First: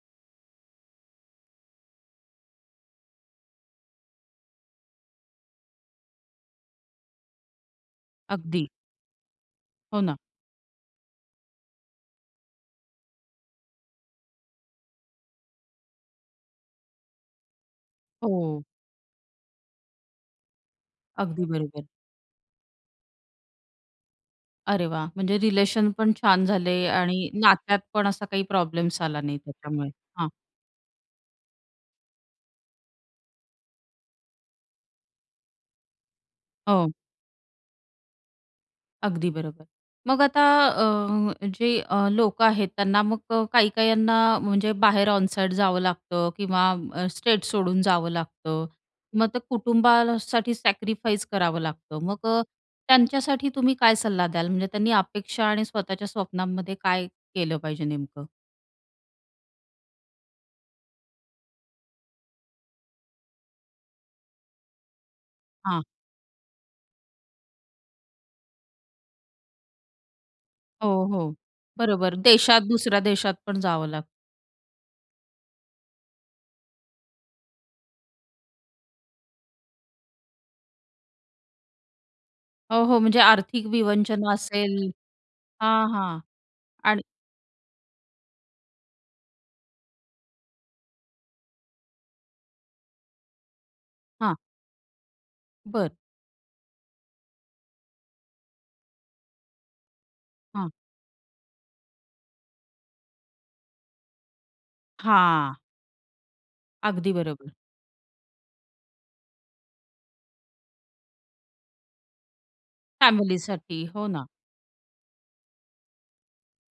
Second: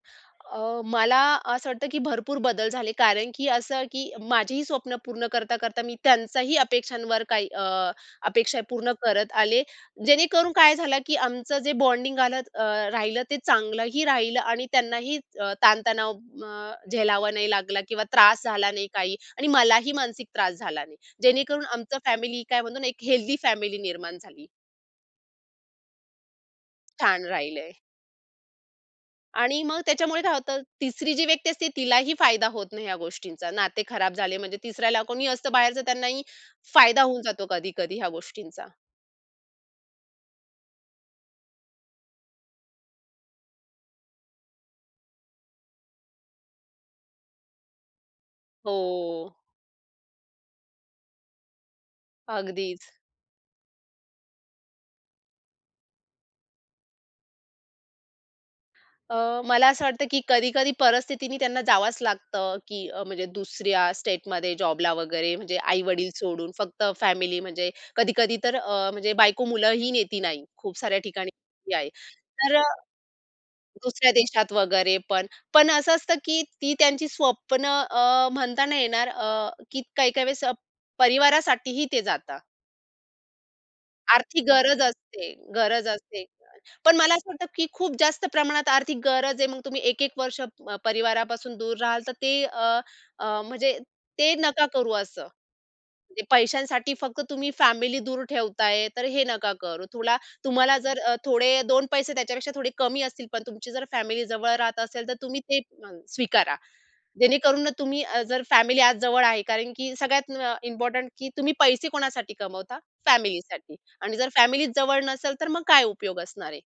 अ, मला असं वाटतं की भरपूर बदल झाले. कारण की असं की माझीही स्वप्न पूर्ण करता-करता, मी त्यांचाही अपेक्षांवर काही अ, अपेक्षा अगदी. पूर्ण करत आले. हो ना. जेणेकरून काय झालं की आमचं जे बॉन्डिंग आलं अ, राहिलं ते चांगलंही राहिलं आणि त्यांनाही च ताणतणाव अ, झेलावा नाही लागला किंवा त्रास हो. झाला नाही काही आणि मलाही मानसिक त्रास झाला नाही. अगदी जेणेकरून बरोबर. आमचं फॅमिली काय म्हणतो ना, एक हेल्दी फॅमिली निर्माण झाली. अरे वाह! म्हणजे रिलेशन पण छान झाले छान आणि राहिलंय. नात्यात पण असा काही प्रॉब्लेम्स आला नाही आणि मग त्याच्यामुळे, त्याच्यामुळे हां. काय होतं, 3री जी व्यक्ती असते तिलाही फायदा होत नाही ह्या गोष्टींचा. नाते खराब झाले म्हणजे 3ऱ्याला कोणीही असतं बाहेरच त्यांनाही हो. फायदा होऊन जातो कधी-कधी ह्या गोष्टींचा. अगदी बरोबर. मग आता अ, म जे अ, लोकं आहेत त्यांना मग काही काहींना म्हणजे बाहेर ऑन साईट जावं लागतं किंवा अ, स्टेट सोडून जावं लागतं. मग हो. ते कुटुंबासाठी सॅक्रिफाईस करावं लागतं. मग अ, अगदीच. त्यांच्यासाठी तुम्ही काय सल्ला द्याल, म्हणजे त्यांनी अपेक्षा आणि स्वतःच्या स्वप्नांमध्ये काय केलं पाहिजे नेमकं? अ, मला असं वाटतं की कधी-कधी परिस्थितीने त्यांना जावंच लागतं, की म्हणजे दुसऱ्या स्टेटमध्ये जॉबला वगैरे म्हणजे हां. आई-वडील सोडून फक्त फॅमिली, म्हणजे कधी-कधी तर अ, म्हणजे बायको मुलंही नेती नाही. खूप साऱ्या हो, ठिकाणी हो, [unintelligible] आहे. बरोबर तर देशात अ, दुसऱ्या देशात पण जावं लागतं. दुसऱ्या देशात वगैरे पण. पण असं असतं की ती त्यांची स्वप्न अ, म्हणता नाही येणार, अ, की काही-काही वेळेस परिवारासाठी ही ते जातात. हो, हो, म्हणजे आर्थिक विवंचना आर्थिक असेल गरज असते, हां, गरज हां, असते. पण आणि मला असं वाटतं की खूप जास्त प्रमाणात आर्थिक गरज आहे. मग तुम्ही 1-1 वर्ष मग परिवारापासून दूर राहाल तर ते अ, अ, म्हणजे ते हां. नका करू असं. बरं. ते पैशांसाठी फक्त तुम्ही फॅमिली दूर ठेवताय तर हे नका करु. तुला हां. तुम्हाला जर अ, थोडे 2 पैसे त्याच्यापेक्षा थोडे कमी असतील. पण तुमची जर फॅमिली जवळ राहत असेल तर तुम्ही हां. ते [unintelligible] स्वीकारा. अगदी बरोबर. जेणेकरून ना तुम्ही अ, जर फॅमिली आज जवळ आहे कारण की सगळ्यात म अ, इम्पोर्टंट की तुम्ही पैसे कोणासाठी कमवता? फॅमिलीसाठी फॅमिलीसाठी, हो आणि ना. जर फॅमिलीचं जवळ नसेल तर मग काय उपयोग असणार आहे?